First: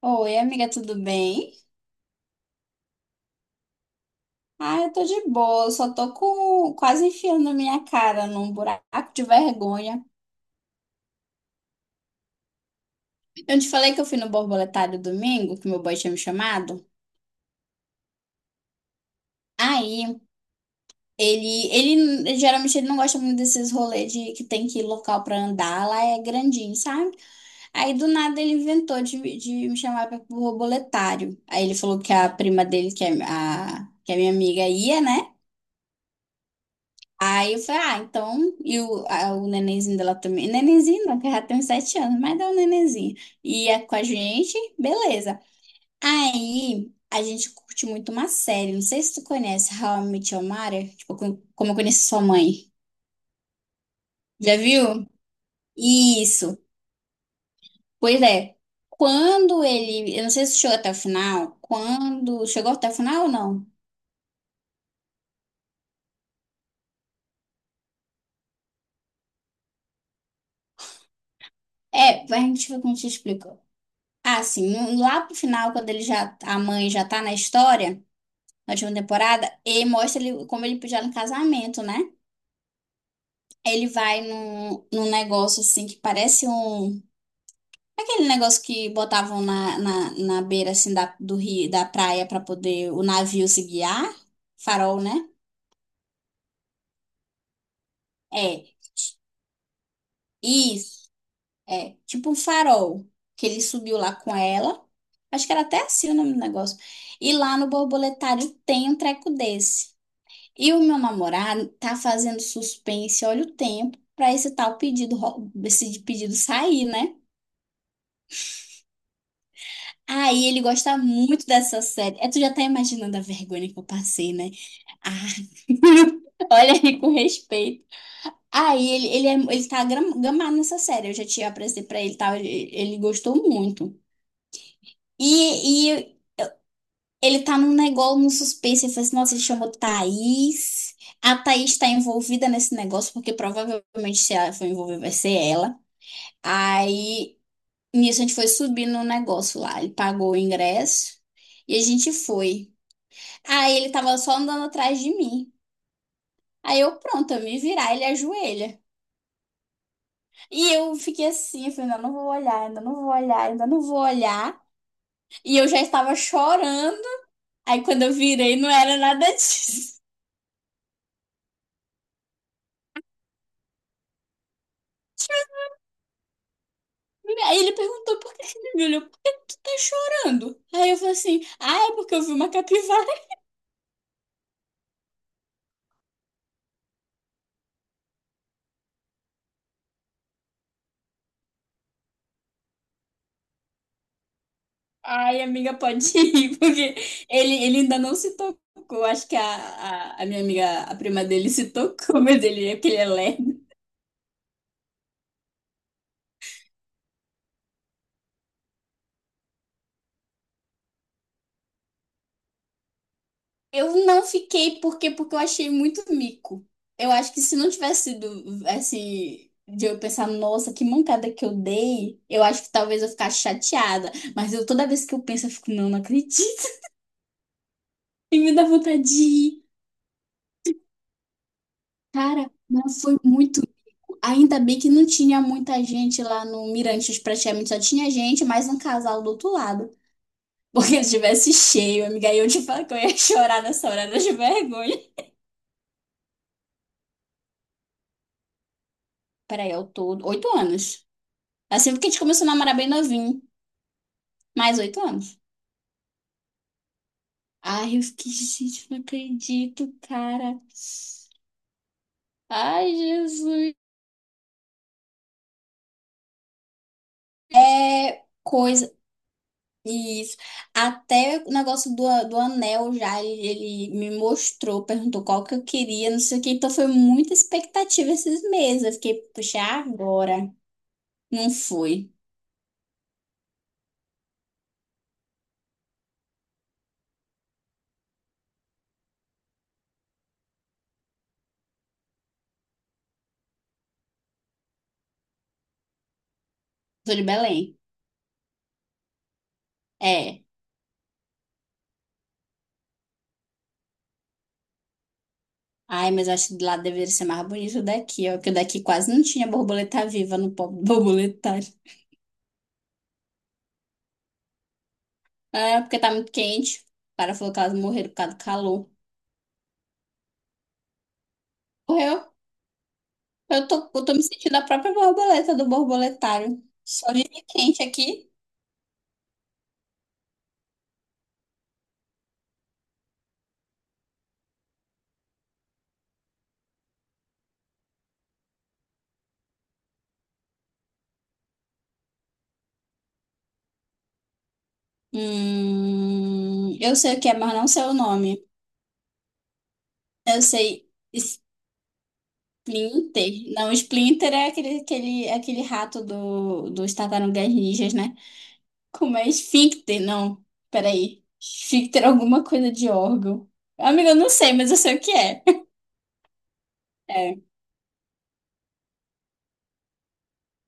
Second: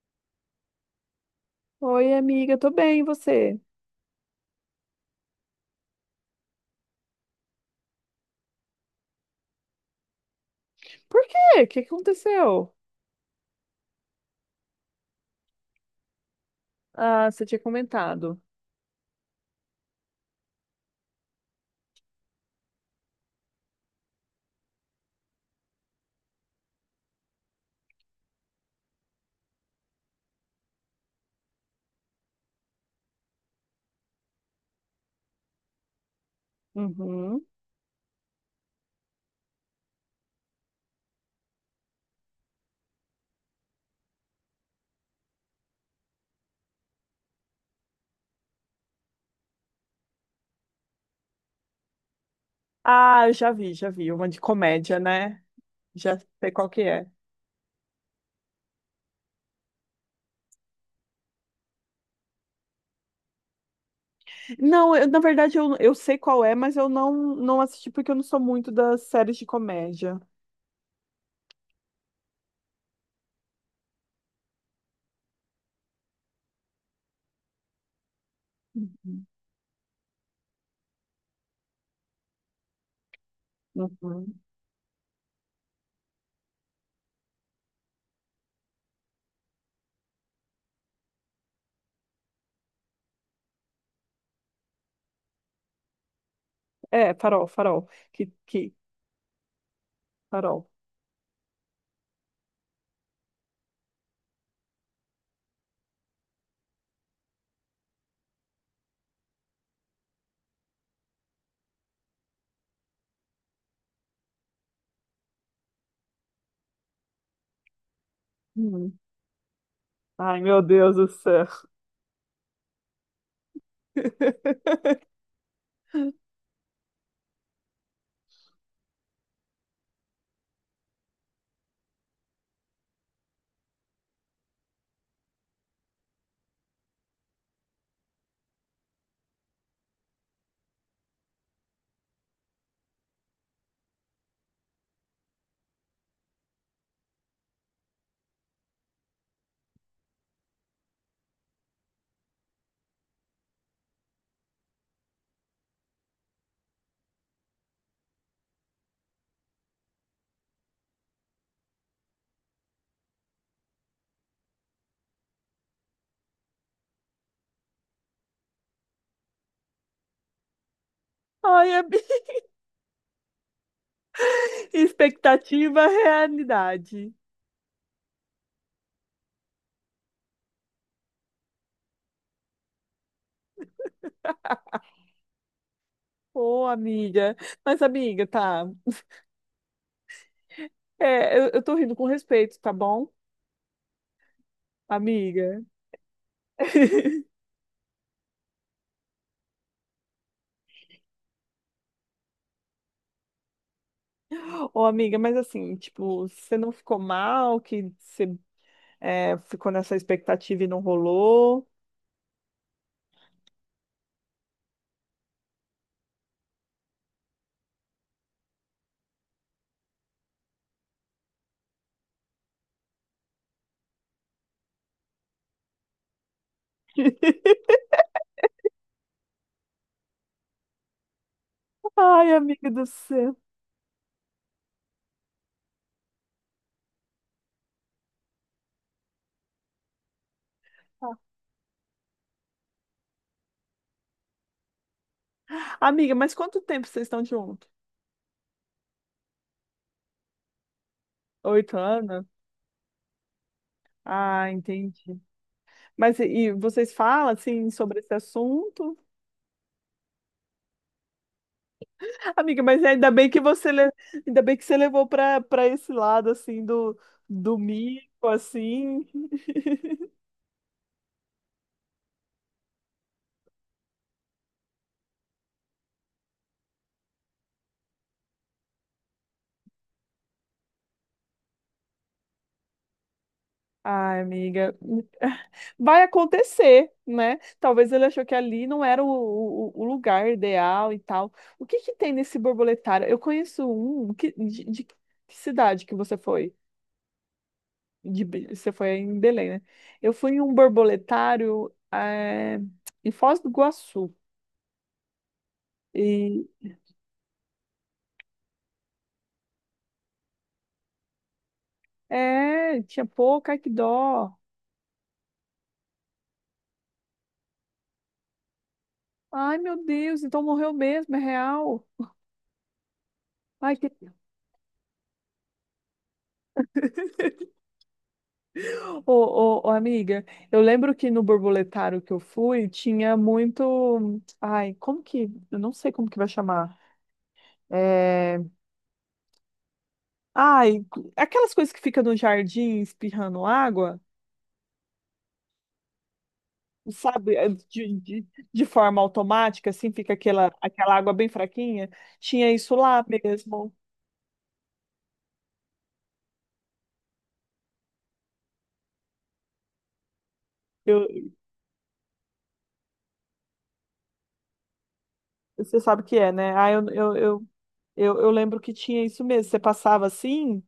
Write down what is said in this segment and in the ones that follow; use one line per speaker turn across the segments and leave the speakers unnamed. Oi, amiga, tudo bem?
Oi, amiga, tô bem, e você?
Ah, eu tô de boa, eu só tô com quase enfiando a minha cara num buraco de vergonha.
Por quê? O que que aconteceu?
Eu te falei que eu fui no borboletário domingo, que meu boy tinha me chamado.
Ah, você tinha comentado.
Aí, ele geralmente ele não gosta muito desses rolês de que tem que ir local pra andar, lá é grandinho, sabe? Aí do nada ele inventou de me chamar para o borboletário. Aí ele falou que a prima dele, que é que é minha amiga, ia, né?
Uhum.
Aí eu falei, ah, então, e o, o nenenzinho dela também, nenenzinho não, que ela tem uns 7 anos, mas dá um nenenzinho, ia com a gente, beleza. Aí, a gente curte muito uma série, não sei se tu conhece, How I Met Your Mother, tipo, como eu conheci sua mãe,
Ah, eu já vi, já vi. Uma de
já
comédia,
viu?
né? Já sei
Isso,
qual que é.
pois é, quando ele, eu não sei se chegou até o final, quando, chegou até o final ou não?
Não, na verdade eu sei qual é, mas eu não assisti porque eu não sou muito das séries de comédia.
É, a gente, como te explica. Ah, sim, lá pro final, quando ele já, a mãe já tá na história, na última
Uhum.
temporada, e mostra ele como ele pediu no casamento, né? Ele vai
Uhum.
num negócio assim que parece um. Aquele negócio que botavam na beira assim da, do rio, da praia para poder o navio se guiar. Farol, né?
É, Farol, Farol. Que,
É,
que, Farol.
isso. É, tipo um farol que ele subiu lá com ela. Acho que era até assim o nome do negócio. E lá no borboletário tem um treco desse. E o meu namorado tá fazendo suspense, olha o tempo, pra esse tal pedido, esse pedido sair, né?
Uhum. Ai,
Aí ele
meu Deus
gosta
do céu.
muito dessa série. É, tu já tá imaginando a vergonha que eu passei, né? Ah, olha aí com respeito. Aí ele tá gamado nessa série. Eu já tinha apresentei pra ele e tal. Ele gostou muito. E ele tá num negócio, num suspense. Ele falou assim: nossa, ele chamou Thaís. A Thaís tá envolvida nesse negócio, porque provavelmente se ela for envolvida, vai ser ela. Aí, nisso, a gente foi subindo no negócio lá. Ele pagou o ingresso e a gente foi. Aí ele tava só andando atrás de mim. Aí eu, pronto, eu me virar, ele ajoelha. E eu fiquei assim, eu falei, ainda não vou olhar, ainda não vou olhar, ainda não vou olhar. E eu já estava chorando. Aí quando eu virei, não era nada disso.
Ai, é... expectativa, realidade.
Aí ele perguntou por que que ele me olhou, por que que tu tá chorando? Aí eu falei assim, ah, é porque eu vi uma capivara.
Ô, amiga. Mas, amiga, tá. É, eu tô rindo com respeito, tá bom,
Ai,
amiga?
amiga, pode ir, porque ele ainda não se tocou. Acho que a minha amiga, a prima dele, se tocou, mas ele é lerdo.
Ô, amiga, mas assim, tipo, você não ficou mal que você ficou nessa expectativa e não rolou?
Eu não fiquei, por quê? Porque eu achei muito mico. Eu acho que se não tivesse sido, assim, de eu pensar, nossa, que mancada que eu dei, eu acho que talvez eu ficasse chateada. Mas eu, toda vez que eu penso, eu fico, não, não acredito. E me dá vontade de rir.
Ai,
Cara,
amiga do
mas foi
céu.
muito ainda bem que não tinha muita gente lá no Mirantes, praticamente só tinha gente, mais um casal do outro lado. Porque se tivesse cheio, amiga, aí eu te falo que eu ia chorar nessa hora de vergonha.
Amiga, mas quanto tempo vocês estão juntos?
Peraí, eu tô 8 anos.
Oito
Assim, porque a gente
anos?
começou a namorar bem novinho.
Ah,
Mais oito
entendi.
anos.
Mas e vocês falam assim
Ai,
sobre
eu
esse
fiquei, gente,
assunto?
não acredito, cara.
Amiga, mas
Ai, Jesus.
ainda bem que você levou para esse lado assim do
É
mico
coisa.
assim.
Isso. Até o negócio do anel já, ele me mostrou, perguntou qual que eu queria, não sei o que. Então foi muita expectativa esses meses. Eu fiquei, puxa, agora. Não fui.
Ai, amiga, vai acontecer, né? Talvez ele achou que ali não era o lugar ideal e tal. O que que tem nesse borboletário? Eu conheço um, que, de que cidade que você foi?
Sou de Belém.
Você foi em Belém, né? Eu fui em
É.
um borboletário em Foz do Iguaçu.
Ai, mas eu
E,
acho que lá deveria ser mais bonito daqui, ó. Porque daqui quase não tinha borboleta viva no pobre borboletário.
é, tinha pouco, ai que dó.
É, porque tá muito quente. O cara falou que elas morreram por causa do calor.
Ai, meu Deus, então morreu mesmo, é real.
Morreu. Eu
Ai, que
tô, eu tô me sentindo a própria borboleta do borboletário. Só vive quente aqui.
Ô, ô, ô, amiga, eu lembro que no borboletário que eu fui tinha muito. Ai, como que. Eu não sei como que vai chamar. É... Ai, aquelas coisas que ficam no jardim espirrando água,
Eu sei o que
sabe?
é,
É,
mas não sei o
De, de,
nome.
de forma automática, assim, fica
Eu
aquela,
sei
aquela água bem fraquinha. Tinha isso lá
Splinter.
mesmo.
Não, Splinter é aquele rato dos Tartarugas Ninjas, né? Como é Esfíncter? Não,
Eu,
peraí. Esfíncter é alguma coisa de órgão. Amiga, eu não sei, mas eu sei o que é.
Você sabe o que é, né? Ah, eu, eu,
É,
eu, eu, eu lembro que tinha isso mesmo. Você passava assim,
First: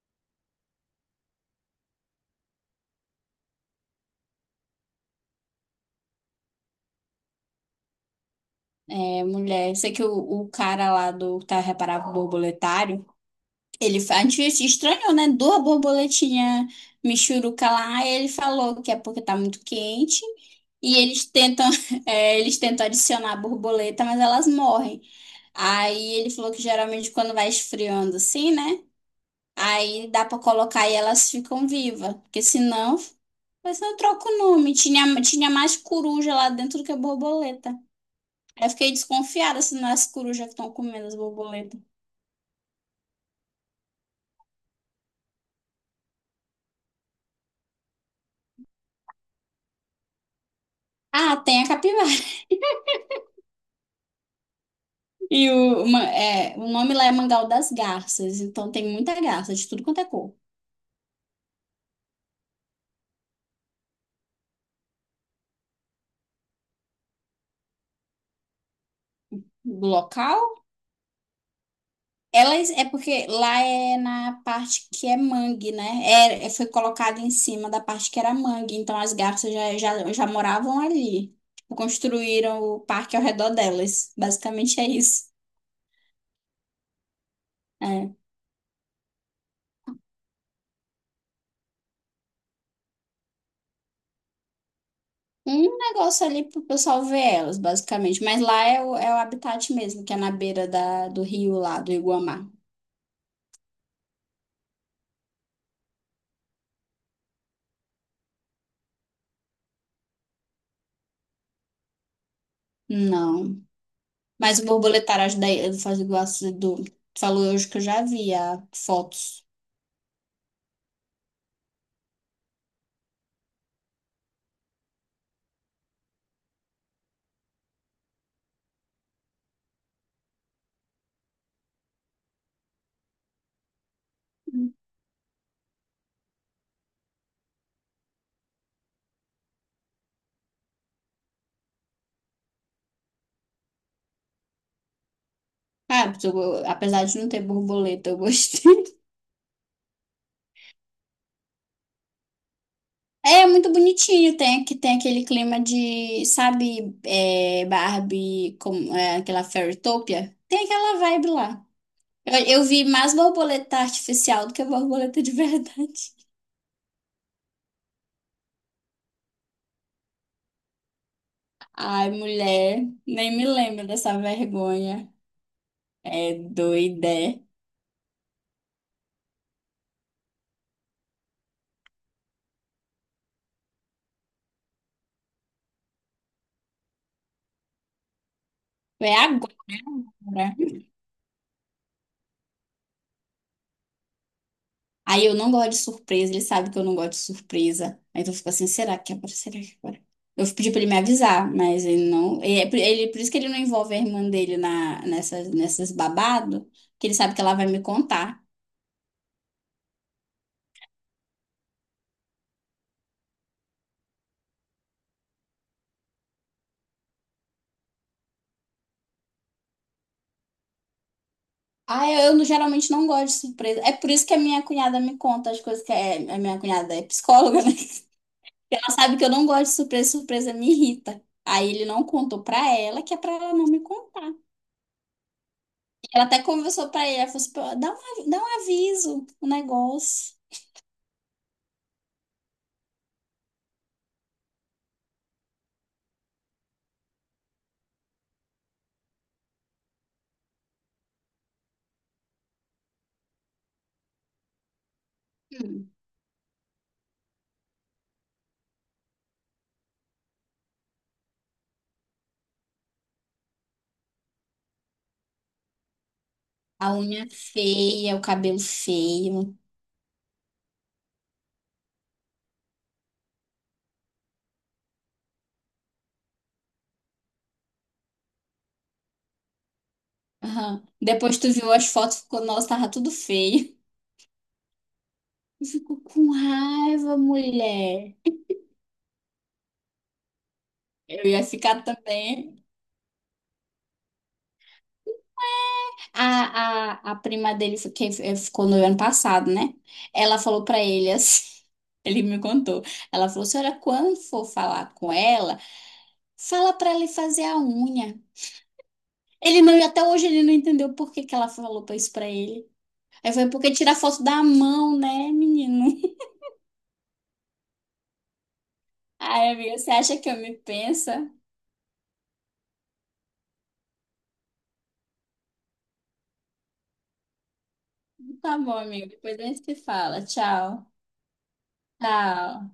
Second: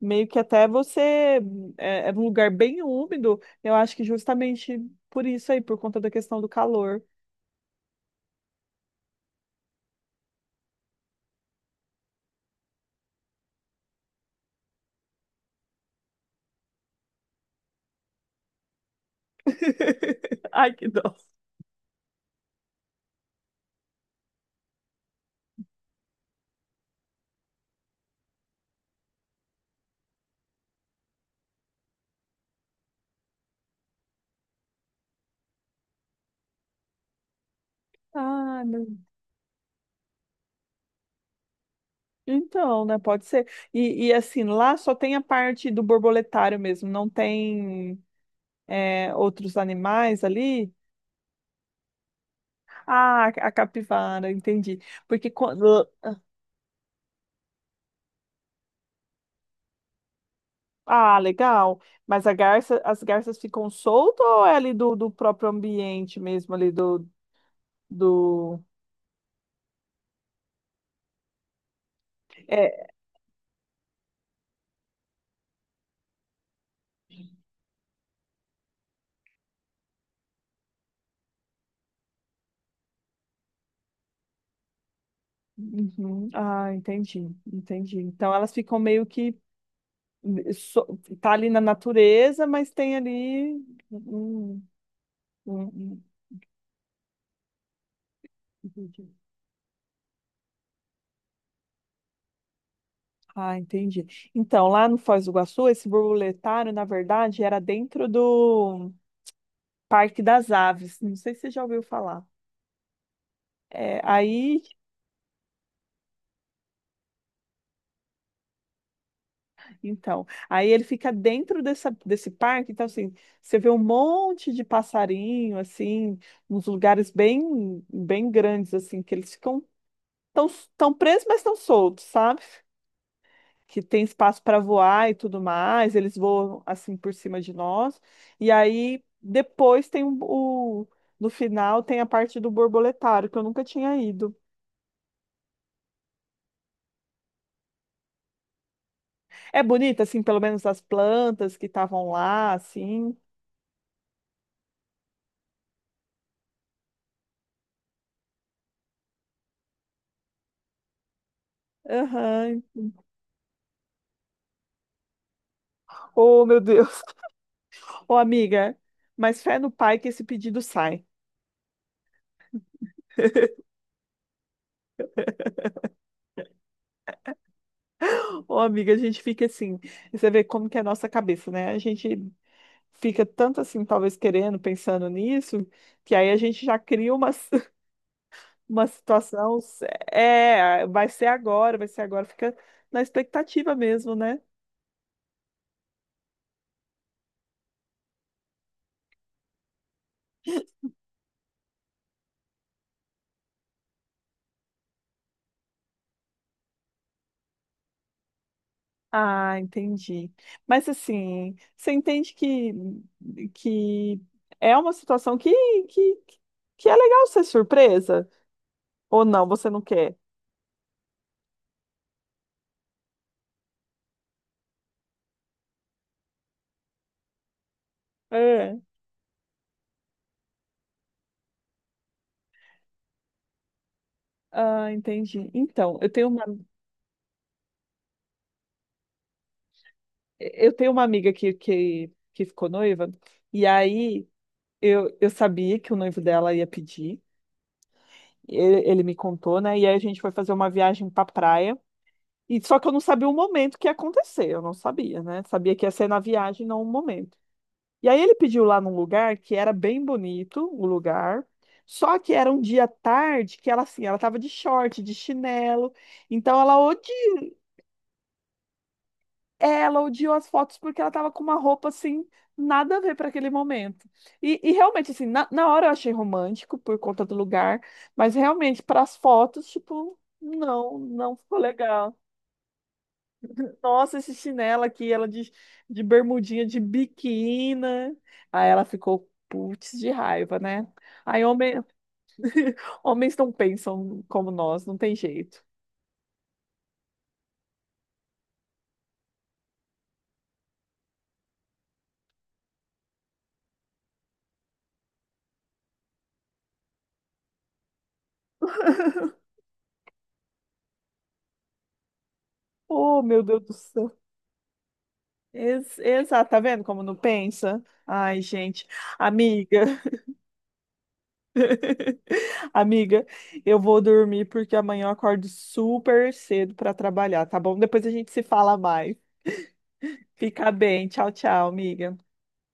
meio que até você é um lugar bem úmido, eu acho que justamente por isso aí, por conta da questão do calor.
mulher. Sei que o cara lá do Tá Reparável Borboletário. A gente se estranhou, né? Duas borboletinhas michuruca lá, e ele falou que é porque tá muito quente.
Ai, que
E
dó.
eles tentam, eles tentam adicionar a borboleta, mas elas morrem. Aí ele falou que geralmente quando vai esfriando assim, né? Aí dá pra colocar e elas ficam vivas. Porque senão, mas não troca o nome. Tinha mais coruja lá dentro do que borboleta.
Ah,
Aí eu fiquei
meu.
desconfiada se não é as corujas que estão comendo as borboletas.
Então, né? Pode ser. E, assim, lá só tem a parte do borboletário mesmo, não tem outros animais ali.
Ah, tem a capivara.
Ah, a capivara, entendi. Porque
E o,
quando.
o nome lá é Mangal das Garças, então tem muita garça de tudo quanto é cor.
Ah, legal. Mas a garça, as garças ficam soltas ou é ali do próprio ambiente mesmo, ali do, do...
Do local, elas é
é,
porque lá é na parte que é mangue, né? Foi colocado em cima da parte que era mangue, então as garças já moravam ali. Tipo, construíram o parque ao redor delas. Basicamente é isso.
Uhum. Ah, entendi, entendi.
É.
Então elas ficam meio que tá ali na natureza, mas tem ali. Hum, hum,
Um
hum.
negócio ali pro pessoal ver elas, basicamente. Mas lá é
Entendi.
é o habitat mesmo, que é na beira da, do rio lá, do Iguamá.
Ah, entendi. Então, lá no Foz do Iguaçu, esse borboletário, na verdade, era dentro do Parque das Aves. Não sei se você já ouviu falar.
Não.
É,
Mas
aí,
o borboletário da Ilha do Fazendo do Tu falou hoje que eu já vi ah, fotos.
então, aí ele fica dentro dessa, desse parque, então assim, você vê um monte de passarinho, assim, nos lugares bem, bem grandes, assim, que eles ficam estão estão presos, mas estão soltos, sabe? Que tem espaço para voar e tudo mais, eles voam assim por cima de nós. E aí depois no final tem a parte do borboletário que eu nunca tinha ido.
Ah, porque apesar de não ter borboleta, eu gostei.
É bonita assim, pelo menos as plantas que estavam lá, assim.
É muito bonitinho, tem, tem aquele clima de, sabe, Barbie, com, aquela Fairytopia? Tem aquela vibe lá. Eu,
Aham.
eu vi mais borboleta artificial do que borboleta de verdade.
Oh, meu Deus. Ô, amiga, mas fé no pai que esse pedido sai.
Ai, mulher, nem me lembro dessa vergonha. É doida.
Ô, amiga, a gente fica assim, você vê como que é a nossa cabeça, né? A gente fica tanto assim, talvez querendo, pensando nisso, que aí a gente já cria uma, uma
É agora.
situação,
Né?
é, vai ser agora, fica na expectativa mesmo, né?
Aí eu não gosto de surpresa, ele sabe que eu não gosto de surpresa. Aí eu fico assim, será que é agora? Será que é agora? Eu pedi pra ele me avisar, mas ele não. Ele, por isso que ele não envolve a irmã dele na, nessas babado, que ele sabe que ela vai me contar.
Ah, entendi. Mas assim, você entende que é uma situação que, que é legal ser surpresa? Ou não, você não quer?
Ah, eu não- geralmente não gosto de surpresa. É por isso que a minha cunhada me conta as coisas a minha cunhada é psicóloga, né?
É.
Ela sabe que eu não gosto de surpresa, surpresa me irrita. Aí ele não contou pra ela, que é pra ela não me contar.
Ah, entendi. Então,
Ela até conversou pra ele, ela falou assim, "Pô, dá um, dá um aviso, o negócio.
eu tenho uma amiga que ficou noiva, e aí. Eu sabia que o noivo dela ia pedir. Ele me contou, né? E aí a gente foi fazer uma viagem pra praia. E só que eu não sabia o momento que ia acontecer. Eu não sabia, né? Sabia que
Hum.
ia ser na viagem, não o momento. E aí ele pediu lá num lugar que era bem bonito, o lugar. Só que era um dia tarde que ela assim, ela tava de short, de chinelo. Então ela
A unha feia, o cabelo feio.
Ela odiou as fotos porque ela tava com uma roupa assim, nada a ver para aquele momento. E realmente, assim, na hora eu achei romântico por conta do lugar, mas realmente, para as fotos, tipo,
Aham.
não
Depois tu
ficou
viu as
legal.
fotos, ficou, nossa, tava tudo feio.
Nossa, esse chinelo aqui, ela de,
Ficou
de
com
bermudinha, de
raiva,
biquíni.
mulher.
Aí ela ficou putz de raiva, né?
Eu
Aí
ia
homem,
ficar também.
homens não pensam como nós, não tem jeito.
A prima dele, ficou no ano passado, né? Ela falou pra ele assim. Ele me contou. Ela falou: senhora, quando for falar com ela, fala pra ele fazer a unha. Ele não, e até hoje ele não entendeu por que que ela falou pra isso pra ele.
Oh,
Aí
meu
foi
Deus
porque
do
tira
céu!
foto da mão, né, menino?
Exato, tá vendo como não pensa? Ai, gente,
Ai,
amiga,
amigo, você acha que eu me pensa?
amiga, eu vou dormir porque amanhã eu acordo super cedo para trabalhar, tá bom? Depois a gente se
Tá bom,
fala
amigo.
mais.
Depois a gente se fala.
Fica
Tchau.
bem, tchau, tchau, amiga.
Tchau.